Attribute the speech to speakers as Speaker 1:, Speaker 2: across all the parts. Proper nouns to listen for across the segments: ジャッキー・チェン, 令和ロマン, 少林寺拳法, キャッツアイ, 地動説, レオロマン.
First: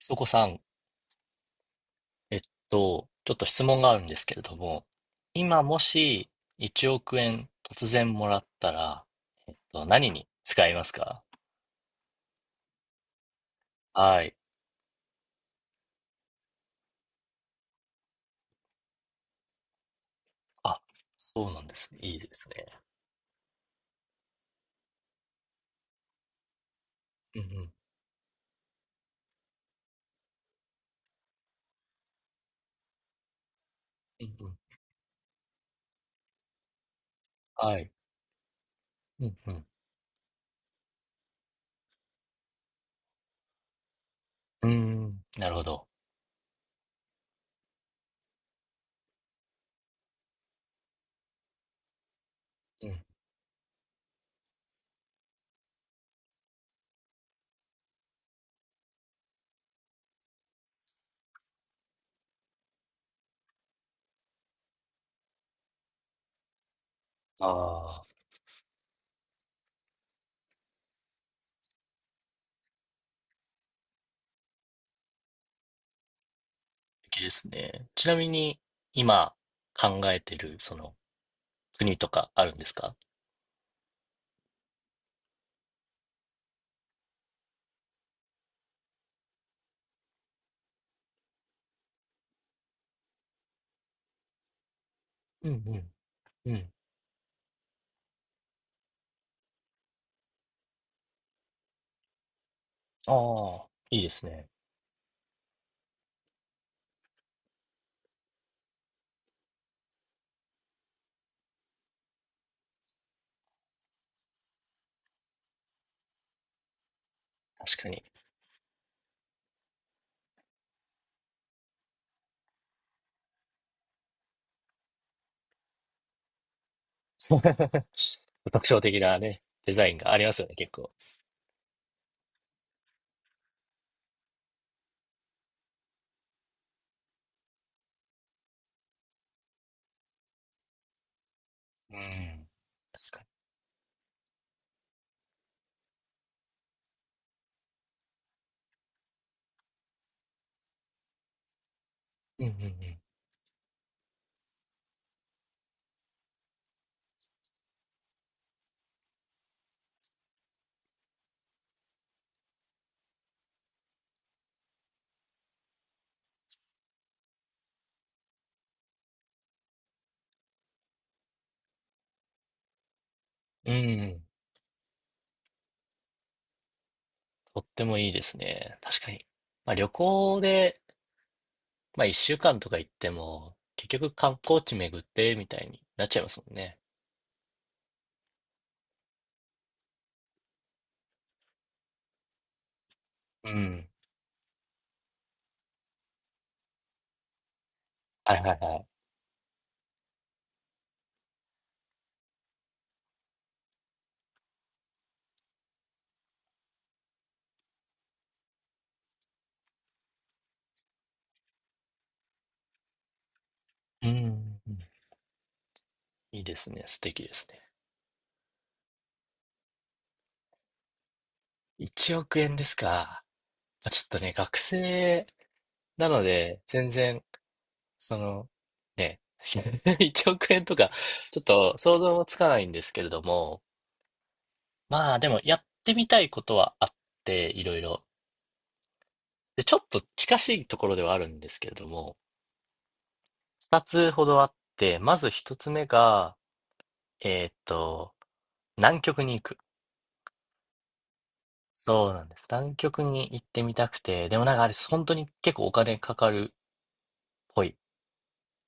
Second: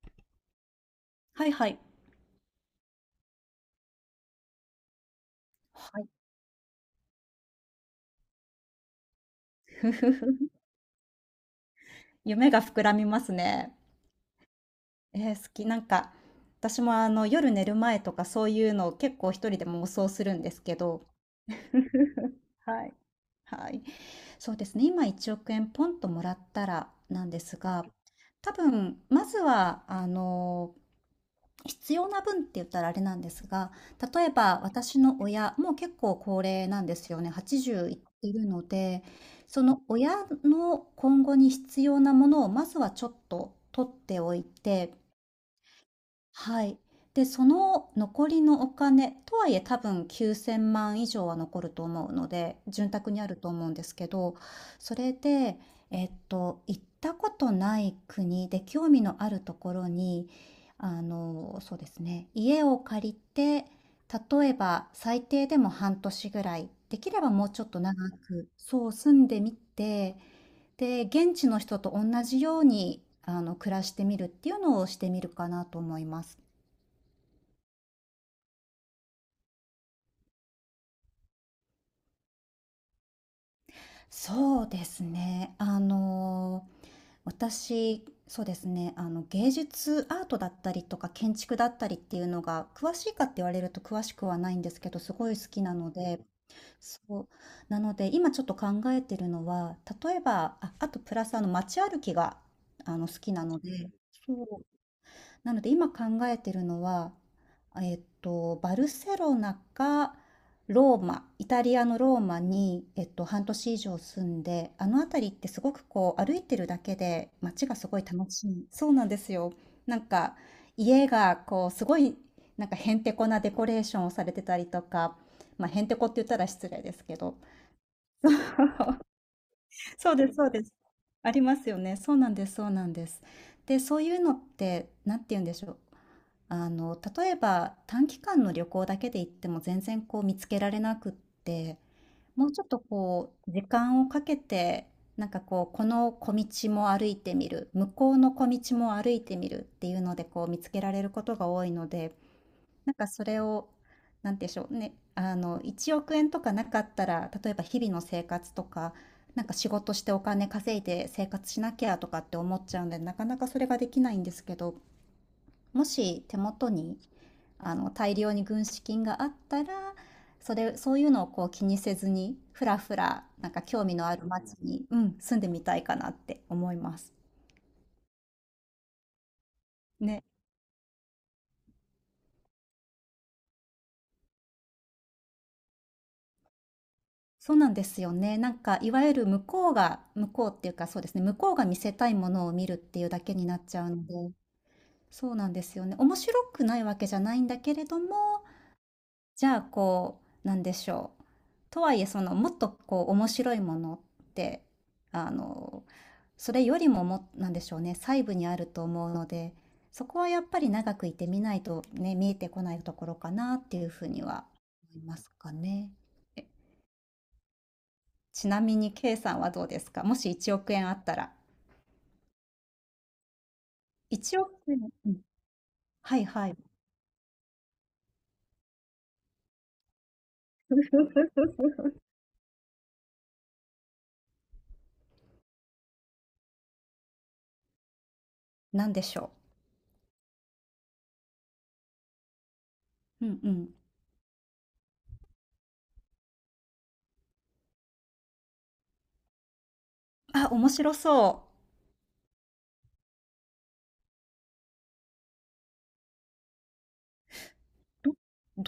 Speaker 1: そこさん、
Speaker 2: はいはい。
Speaker 1: えっちょっと質問があるんですけれども、今も
Speaker 2: はい。
Speaker 1: し1億円突然もらったら、何に 使いますか？
Speaker 2: 夢が膨らみますね。
Speaker 1: はい。
Speaker 2: 好き。なんか、私も、夜寝る前とかそういうのを結構一人で妄想するんですけ
Speaker 1: あ、
Speaker 2: ど。
Speaker 1: そうなんで すね。いいですね。
Speaker 2: はい。はい。そうですね、今1億円ポンともらったらなん
Speaker 1: う
Speaker 2: で
Speaker 1: んう
Speaker 2: す
Speaker 1: ん。
Speaker 2: が、多分まずは、必要な分って言ったらあれなんですが、
Speaker 1: う
Speaker 2: 例
Speaker 1: ん
Speaker 2: え
Speaker 1: うん。
Speaker 2: ば私の親もう結構高齢なんですよね。
Speaker 1: は
Speaker 2: 80
Speaker 1: い。
Speaker 2: いってるので、
Speaker 1: うんう
Speaker 2: そ
Speaker 1: ん。
Speaker 2: の親の今後に必要なものをまずはちょっと取っておい
Speaker 1: うー
Speaker 2: て、
Speaker 1: ん。なるほど。
Speaker 2: はい。で、その残りのお金、とはいえ多分9,000万以上は残ると思うので、
Speaker 1: う
Speaker 2: 潤
Speaker 1: ん。
Speaker 2: 沢にあると思うんですけど、それで、行ったことない国で興味のあるところに、そうですね、家を借りて、例えば最低でも半年ぐらい、できればもうちょっと
Speaker 1: あ
Speaker 2: 長
Speaker 1: あ、
Speaker 2: く、そう住んでみて、で、現地の人と同じように、暮らしてみるっていうのをしてみるかなと思います。
Speaker 1: 素敵ですね。ちなみに、今考えてる、その、国とかあるんですか？
Speaker 2: そうですね。私、そうですね、芸術アートだったりとか建築だったりっていうのが、詳しいかって言われると詳しくはないんですけど、すごい好
Speaker 1: う
Speaker 2: き
Speaker 1: んう
Speaker 2: な
Speaker 1: ん。
Speaker 2: ので、
Speaker 1: うん。
Speaker 2: そう。なので、今ちょっと考えてるのは、例えば、あ、あとプラス街歩きが、好きな
Speaker 1: あ
Speaker 2: の
Speaker 1: あ、
Speaker 2: で、
Speaker 1: いいです
Speaker 2: そ
Speaker 1: ね。
Speaker 2: う。なので今考えてるのは、バルセロナかローマ、イタリアのローマに、半年以上住んで、あの辺りってすごくこう歩いてるだけで街が
Speaker 1: 確
Speaker 2: す
Speaker 1: か
Speaker 2: ご
Speaker 1: に。
Speaker 2: い楽しい。そうなんですよ。なんか家がこうすごいなんかへんてこなデコレーションをされてたりとか、まあへんてこって言ったら失礼ですけ ど、
Speaker 1: 特徴的 なね、デザインが
Speaker 2: そう
Speaker 1: あり
Speaker 2: で
Speaker 1: ま
Speaker 2: す、
Speaker 1: す
Speaker 2: そ
Speaker 1: よ
Speaker 2: う
Speaker 1: ね、
Speaker 2: で
Speaker 1: 結
Speaker 2: す。
Speaker 1: 構。
Speaker 2: ありますよね。そうなんです、そうなんです。で、そういうのって、なんて言うんでしょう。例えば短期間の旅行だけで行っても全然こう見つけられなくって、
Speaker 1: う
Speaker 2: も
Speaker 1: ん。
Speaker 2: うちょっと
Speaker 1: 確か
Speaker 2: こう、時間をかけて、なんかこう、この小道も歩いてみる、向こうの小道も歩いてみるっていうので、こう見つけられることが多いので、
Speaker 1: に。う
Speaker 2: なん
Speaker 1: ん
Speaker 2: かそれを、なんて言うんでしょうね、1億円とかなかったら、例えば日々の生活とか、なんか仕事してお金稼いで生活しなきゃとかって思っちゃうんで、なかなかそれができないんですけど、もし手元に、大量に軍資金があったら、そういうのをこう気にせずに、ふらふら、なんか
Speaker 1: うんう
Speaker 2: 興
Speaker 1: ん。う
Speaker 2: 味
Speaker 1: んう
Speaker 2: のあ
Speaker 1: ん。
Speaker 2: る街に、うん、住んでみたいかなって思います。
Speaker 1: とってもいいですね。確かに。まあ旅
Speaker 2: ね。
Speaker 1: 行で、まあ1週間とか行っても、結局観光地巡ってみたいになっちゃいますもんね。
Speaker 2: そうなんですよね。なんかいわゆる向こうっていうか、そうですね、向こうが見せたいものを見るっていうだけに
Speaker 1: う
Speaker 2: なっちゃ
Speaker 1: ん。
Speaker 2: うので、そうなんですよね。面白くないわけじゃないんだけれども、
Speaker 1: はいはいはい。
Speaker 2: じゃあこう、なんでしょう。とはいえ、そのもっとこう面白いものって、あの、それよりも、なんでしょうね、細部にあると思うので、そこはやっぱり長くいてみないとね、見えてこないところかなっていうふ
Speaker 1: う
Speaker 2: う
Speaker 1: んうん
Speaker 2: には
Speaker 1: うん。
Speaker 2: 思いますかね。
Speaker 1: いいですね。素敵ですね。
Speaker 2: ちなみに K さんはどうですか？もし1億円あったら。
Speaker 1: 1億円ですか。まあちょっとね、
Speaker 2: 1
Speaker 1: 学
Speaker 2: 億円、うん、
Speaker 1: 生な
Speaker 2: は
Speaker 1: の
Speaker 2: いはい。
Speaker 1: で、全然その、ね、1億円とか、ちょっと 想像もつかないんですけれども、まあでもやってみたいことはあって、いろいろ。
Speaker 2: なんでしょ
Speaker 1: で、ちょっと近しいところではあるんですけれども、
Speaker 2: う。うんうん。
Speaker 1: 2つほどあって、まず1つ目が、えーっと、南極に行く。
Speaker 2: あ、面白そ
Speaker 1: そうなんです。南極に行ってみたくて、でもなんかあれ、本当に結構お金かかるっぽい。
Speaker 2: う。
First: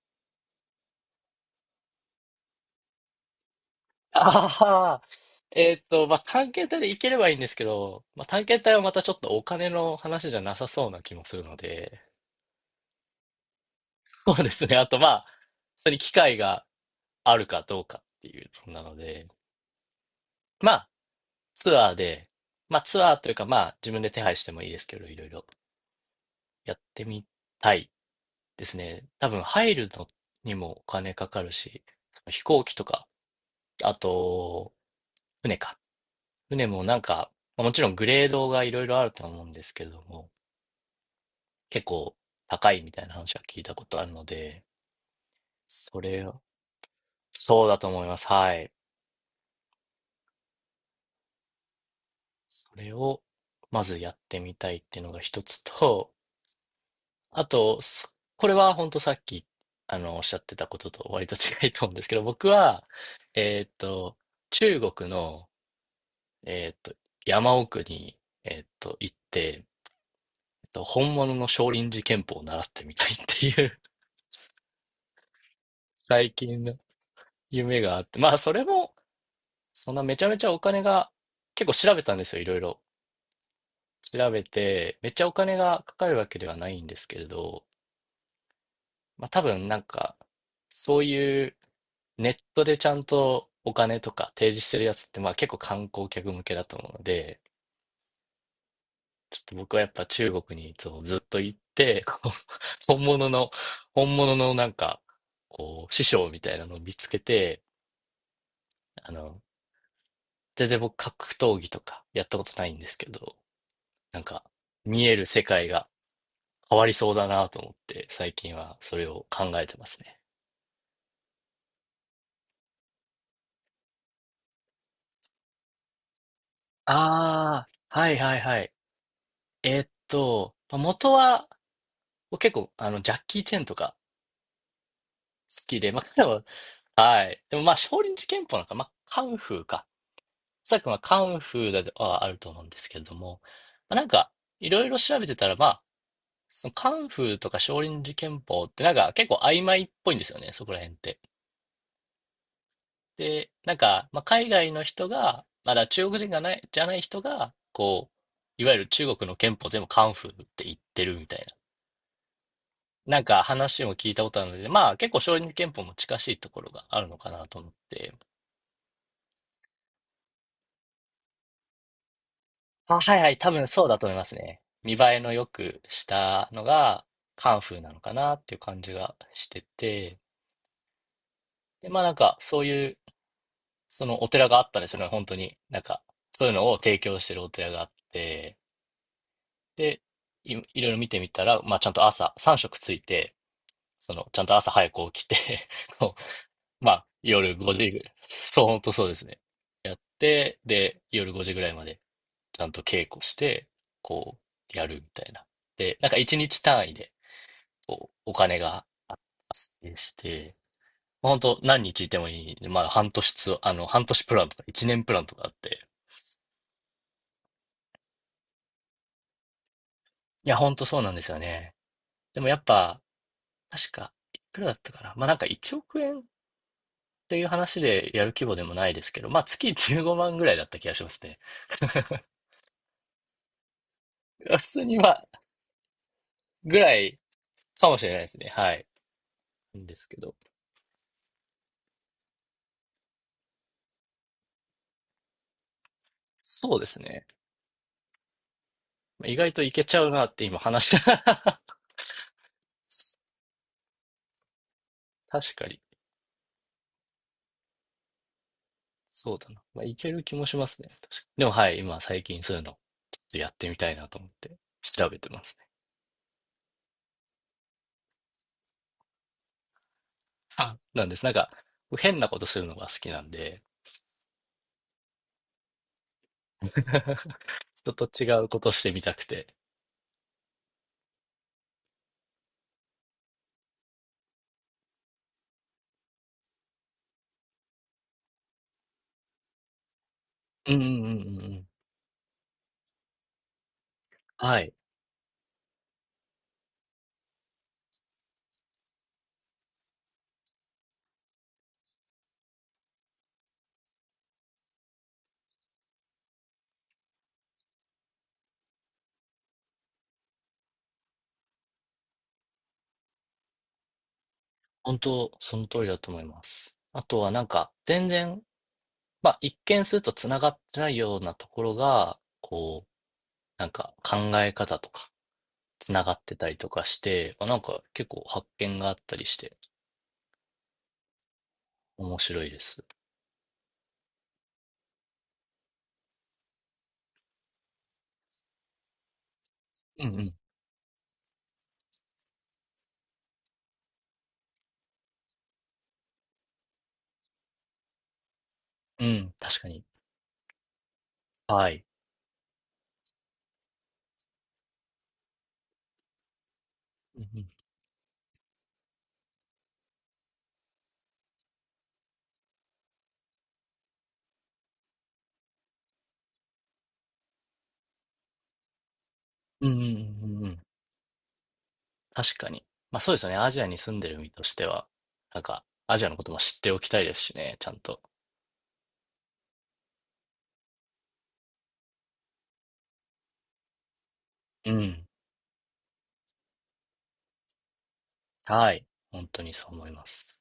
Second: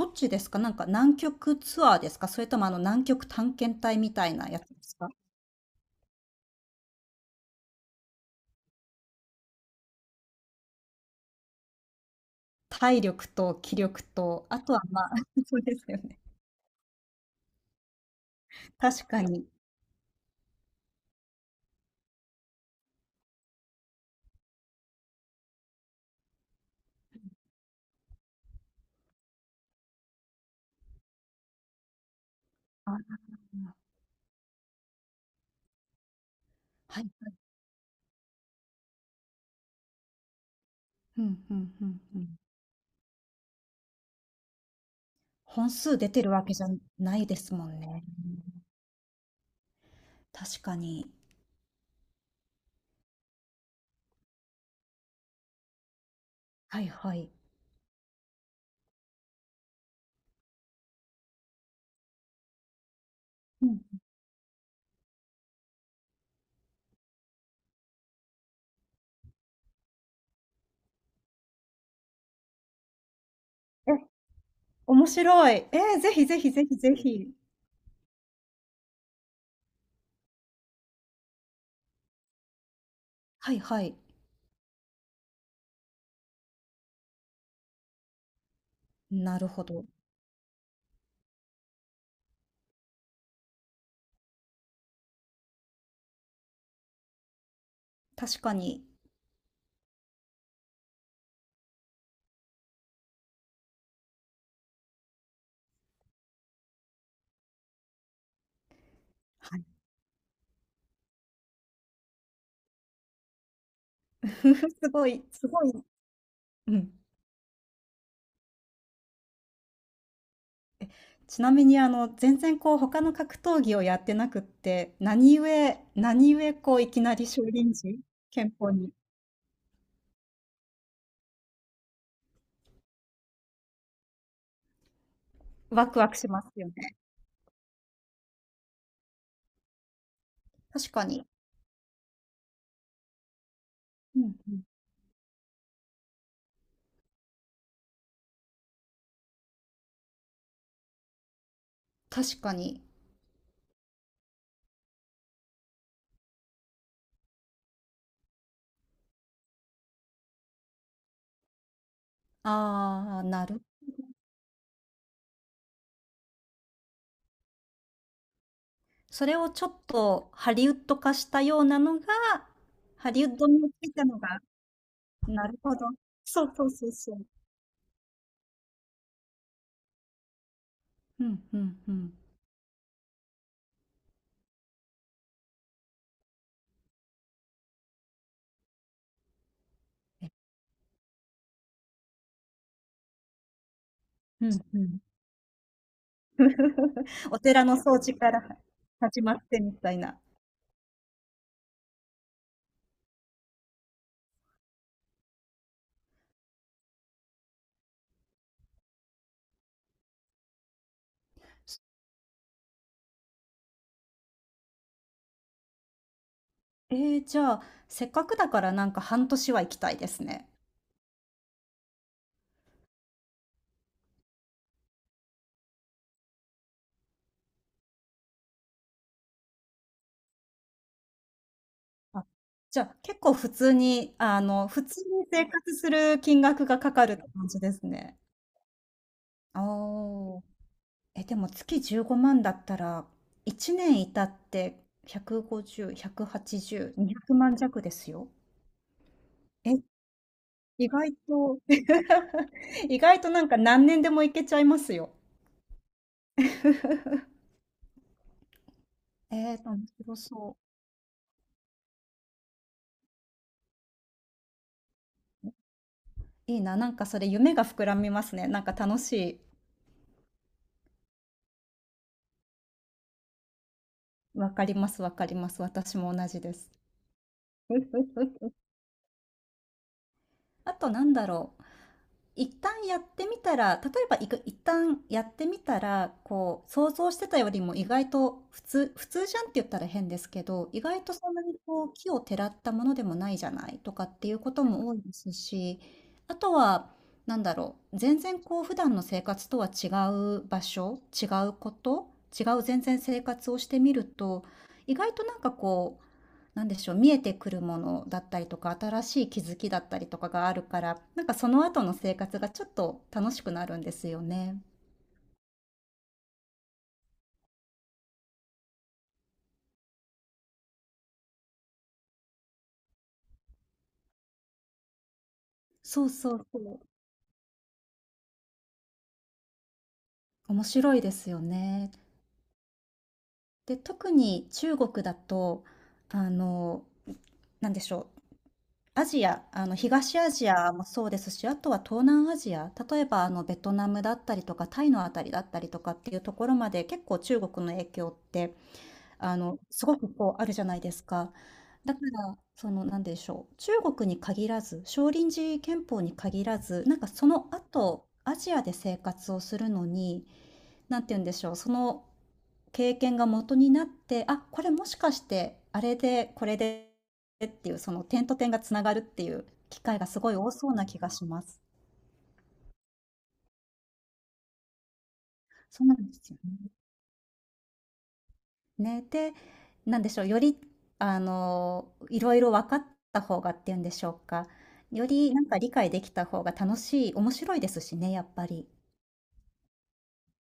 Speaker 2: どっちですか？なんか南極ツアーですか？それともあの南極探検隊みたいな
Speaker 1: あ
Speaker 2: やつです
Speaker 1: あ、
Speaker 2: か？
Speaker 1: まあ、探検隊で行ければいいんですけど、まあ、探検隊はまたちょっとお金の話じゃなさそうな気もするので、
Speaker 2: 体力と気力
Speaker 1: そう
Speaker 2: と、
Speaker 1: で
Speaker 2: あ
Speaker 1: す
Speaker 2: と
Speaker 1: ね。
Speaker 2: は
Speaker 1: あと、
Speaker 2: ま
Speaker 1: ま
Speaker 2: あ、
Speaker 1: あ、
Speaker 2: そうで
Speaker 1: 普通
Speaker 2: す
Speaker 1: に
Speaker 2: よ
Speaker 1: 機
Speaker 2: ね。
Speaker 1: 会があるかどうかっていうのなの
Speaker 2: 確か
Speaker 1: で、
Speaker 2: に。
Speaker 1: まあ、ツアーで、まあ、ツアーというか、まあ、自分で手配してもいいですけど、いろいろやってみたいですね。多分、入るのにもお金かかるし、飛行機とか、
Speaker 2: あ、
Speaker 1: あと、船か。船もな
Speaker 2: は
Speaker 1: ん
Speaker 2: い。
Speaker 1: か、まあもちろんグレードがいろいろあると思うんですけども、
Speaker 2: うんうんう
Speaker 1: 結
Speaker 2: ん
Speaker 1: 構
Speaker 2: うん。
Speaker 1: 高いみたいな話は聞いたことあるので、
Speaker 2: 本数
Speaker 1: そ
Speaker 2: 出
Speaker 1: れ
Speaker 2: てる
Speaker 1: を
Speaker 2: わけじゃないです
Speaker 1: そ
Speaker 2: も
Speaker 1: う
Speaker 2: ん
Speaker 1: だと
Speaker 2: ね。
Speaker 1: 思います。はい。
Speaker 2: 確かに。
Speaker 1: それをまずやってみたいっていうのが一つと、
Speaker 2: はいは い。
Speaker 1: あと、これは本当さっき、おっしゃってたことと割と違いと思うんですけど、僕は、え
Speaker 2: う
Speaker 1: ーっ
Speaker 2: ん。
Speaker 1: と、中国の、えーっと、山奥に、行って、本物の少林寺拳法を習ってみたいっていう
Speaker 2: 面白い。え え、ぜひ
Speaker 1: 最
Speaker 2: ぜひ
Speaker 1: 近
Speaker 2: ぜひ
Speaker 1: の
Speaker 2: ぜひ。
Speaker 1: 夢があって、まあ、それも、そんなめちゃめちゃお金が、結構調べたんですよ、いろいろ。
Speaker 2: はいはい。
Speaker 1: 調べて、めっちゃお金がかかるわけではないんですけれど、まあ
Speaker 2: な
Speaker 1: 多
Speaker 2: るほ
Speaker 1: 分なん
Speaker 2: ど。
Speaker 1: か、そういうネットでちゃんとお金とか提示してるやつって、まあ結構観光客向けだと思うので、
Speaker 2: 確かに。
Speaker 1: ちょっと僕はやっぱ中国にいつもずっと行って、こう本物の、本物のなんか、こう、師匠みたいなのを見つけて、あの、
Speaker 2: はい。
Speaker 1: 全然僕格闘技とかやったことないんですけど、なんか、
Speaker 2: す
Speaker 1: 見
Speaker 2: ご
Speaker 1: え
Speaker 2: い
Speaker 1: る世
Speaker 2: すご
Speaker 1: 界
Speaker 2: い、
Speaker 1: が
Speaker 2: う
Speaker 1: 変わ
Speaker 2: ん。
Speaker 1: りそうだなと思って、最近はそれを考えてますね。
Speaker 2: ちなみに、全然こう他の格闘技をやってなくって、何故こういきなり少
Speaker 1: あ
Speaker 2: 林
Speaker 1: あ、
Speaker 2: 寺
Speaker 1: はいはい
Speaker 2: 拳
Speaker 1: はい。
Speaker 2: 法に？
Speaker 1: まあ元は、結構、ジャッキー・チェンとか好き
Speaker 2: ワ
Speaker 1: で、
Speaker 2: ク
Speaker 1: まあ、
Speaker 2: ワク
Speaker 1: 彼
Speaker 2: しま
Speaker 1: は、
Speaker 2: すよね。
Speaker 1: はい。でもまあ、少林寺拳法なんか、まあ、カンフーか。さっき
Speaker 2: 確
Speaker 1: は
Speaker 2: か
Speaker 1: カ
Speaker 2: に。
Speaker 1: ンフーだとはあると思うんですけれども、まあ、なん
Speaker 2: うん
Speaker 1: か、
Speaker 2: うん。
Speaker 1: いろいろ調べてたら、まあ、そのカンフーとか少林寺拳法ってなんか結構曖昧っぽいんですよね、そこら辺って。
Speaker 2: 確かに。
Speaker 1: で、なんか、まあ、海外の人が、まだ中国人がない、じゃない人が、こう、いわゆる中国の憲法全部カンフーって言ってるみたいな。な
Speaker 2: ああ、
Speaker 1: んか話も聞いたことあるので、まあ結構少林憲法も近しいところがあるのかなと思って。
Speaker 2: それをちょっとハリウッド化したようなのが、
Speaker 1: あ、
Speaker 2: ハ
Speaker 1: はい
Speaker 2: リウ
Speaker 1: は
Speaker 2: ッ
Speaker 1: い、
Speaker 2: ド
Speaker 1: 多
Speaker 2: に
Speaker 1: 分そ
Speaker 2: つ
Speaker 1: う
Speaker 2: い
Speaker 1: だ
Speaker 2: た
Speaker 1: と思い
Speaker 2: の
Speaker 1: ます
Speaker 2: が、
Speaker 1: ね。見栄えの良
Speaker 2: なるほ
Speaker 1: く
Speaker 2: ど。
Speaker 1: し
Speaker 2: そ
Speaker 1: た
Speaker 2: う
Speaker 1: の
Speaker 2: そうそう
Speaker 1: が
Speaker 2: そう。
Speaker 1: カンフーなのかなっていう感じがしてて。
Speaker 2: うんうん
Speaker 1: で、
Speaker 2: う
Speaker 1: まあな
Speaker 2: ん。
Speaker 1: んかそういう、そのお寺があったんですよね、本当に。なんか、そういうのを提供してるお寺があって。で、
Speaker 2: え、
Speaker 1: いろいろ見てみたら、まあ、ちゃんと朝、3食ついて、その、ちゃん
Speaker 2: うん
Speaker 1: と朝
Speaker 2: う
Speaker 1: 早
Speaker 2: ん。
Speaker 1: く起きて こう、まあ、
Speaker 2: お
Speaker 1: 夜
Speaker 2: 寺
Speaker 1: 5
Speaker 2: の
Speaker 1: 時
Speaker 2: 掃除から
Speaker 1: そう、本当そうで
Speaker 2: 始
Speaker 1: す
Speaker 2: まっ
Speaker 1: ね。
Speaker 2: てみた
Speaker 1: や
Speaker 2: い
Speaker 1: っ
Speaker 2: な。
Speaker 1: て、で、夜5時ぐらいまで、ちゃんと稽古して、こう、やるみたいな。で、なんか1日単位で、こう、お金が発生して、まあ本当何日いてもいいんで、まあ、半年つ、半年プランとか、1年プランとかあって、
Speaker 2: じゃあ、せっかくだからなんか半年は行きたいです
Speaker 1: い
Speaker 2: ね。
Speaker 1: や、ほんとそうなんですよね。でもやっぱ、確か、いくらだったかな。まあなんか1億円っていう話でやる規模でもないですけど、まあ月15万ぐらいだった気がしますね。
Speaker 2: あ、じゃあ、結構普通に、
Speaker 1: 普
Speaker 2: 普
Speaker 1: 通に
Speaker 2: 通
Speaker 1: まあ、
Speaker 2: に生活する金額
Speaker 1: ぐ
Speaker 2: がか
Speaker 1: ら
Speaker 2: かるっ
Speaker 1: い
Speaker 2: て感じです
Speaker 1: かもしれ
Speaker 2: ね。
Speaker 1: ないですね。はい。
Speaker 2: あ
Speaker 1: ですけど。
Speaker 2: あ。え、でも月15万だったら、1年いたって150、
Speaker 1: そうです
Speaker 2: 180、200
Speaker 1: ね。
Speaker 2: 万弱ですよ。
Speaker 1: まあ意外とい
Speaker 2: え
Speaker 1: けちゃうなって今話
Speaker 2: 意
Speaker 1: して。
Speaker 2: 外と 意外となんか何年でも行けちゃいますよ。
Speaker 1: 確かに。そうだな。まあ、
Speaker 2: 面
Speaker 1: いけ
Speaker 2: 白
Speaker 1: る気もし
Speaker 2: そ
Speaker 1: ま
Speaker 2: う。
Speaker 1: すね。確かにでもはい、今最近そういうの、ちょっとやってみたいなと思って調べてますね。
Speaker 2: いいな、なんかそれ夢が膨らみますね。なんか楽し
Speaker 1: あなんです。なんか、変なことするのが好きなんで、
Speaker 2: い。わかります、わかります。私も同じです。
Speaker 1: 人と違う ことしてみたくて。
Speaker 2: あとなんだろう。一旦やってみたら、例えばいく一旦やってみたら、こう、想像してたよりも意外と普通、普通じゃんって言ったら変ですけど、
Speaker 1: うんうん
Speaker 2: 意
Speaker 1: う
Speaker 2: 外
Speaker 1: ん
Speaker 2: と
Speaker 1: う
Speaker 2: そんな
Speaker 1: んう
Speaker 2: に
Speaker 1: ん。
Speaker 2: こう、奇をてらったものでもないじゃないとかっていうこ
Speaker 1: は
Speaker 2: と
Speaker 1: い。
Speaker 2: も多いですし、あとは、なんだろう、全然こう、普段の生活とは違う場所、違うこと、違う全然生活をしてみると、意外となんかこう、なんでしょう、見えてくるものだったりとか、新しい気づきだったりとかがあるから、なんかその後の生活がちょっと楽しくなるんですよね。
Speaker 1: 本当、その通りだと思います。あとはなんか、全然、まあ、一見するとつながってないようなところが、こう、なんか考え方とか、つな
Speaker 2: そう
Speaker 1: がって
Speaker 2: そう
Speaker 1: たり
Speaker 2: そ
Speaker 1: とか
Speaker 2: う。
Speaker 1: して、まあ、なんか結構発見があったりして、
Speaker 2: 面白いですよね。
Speaker 1: 面白いです。
Speaker 2: で、特に中国だと、あの、なんでしょう、アジア、
Speaker 1: うん
Speaker 2: 東
Speaker 1: う
Speaker 2: ア
Speaker 1: ん。
Speaker 2: ジアもそうですし、あとは東南アジア、例えばベトナムだったりとか、タイのあたりだったりとかっていうところまで、結構中国の影響って、
Speaker 1: うん、確かに。
Speaker 2: すごくこうあるじゃないですか。
Speaker 1: はい。
Speaker 2: だから、なんでしょう、中国に限らず、少林寺拳法に限らず、なんか
Speaker 1: う
Speaker 2: そ
Speaker 1: ん
Speaker 2: の後、アジアで生活をするのに、なんて言うんでしょう、その経験が元になって、あ、これもしかして、あれで、これでっていう、その点と点がつながるっていう
Speaker 1: うん。うん
Speaker 2: 機会がす
Speaker 1: う
Speaker 2: ご
Speaker 1: ん
Speaker 2: い
Speaker 1: うんうんう
Speaker 2: 多
Speaker 1: ん。
Speaker 2: そうな気がします。
Speaker 1: 確かに。まあそうですよね。アジアに住んでる身としては、なんか、
Speaker 2: そうな
Speaker 1: アジ
Speaker 2: ん
Speaker 1: ア
Speaker 2: で
Speaker 1: のこと
Speaker 2: す
Speaker 1: も
Speaker 2: よ
Speaker 1: 知っ
Speaker 2: ね。
Speaker 1: ておきたいですしね、ちゃんと。
Speaker 2: ね、で、なんでしょう、より、いろいろ分かった方がっていうんでしょうか。
Speaker 1: うん。
Speaker 2: よりなんか理解できた方が楽しい面白いですしね、やっぱり。
Speaker 1: はい。本当にそう思います。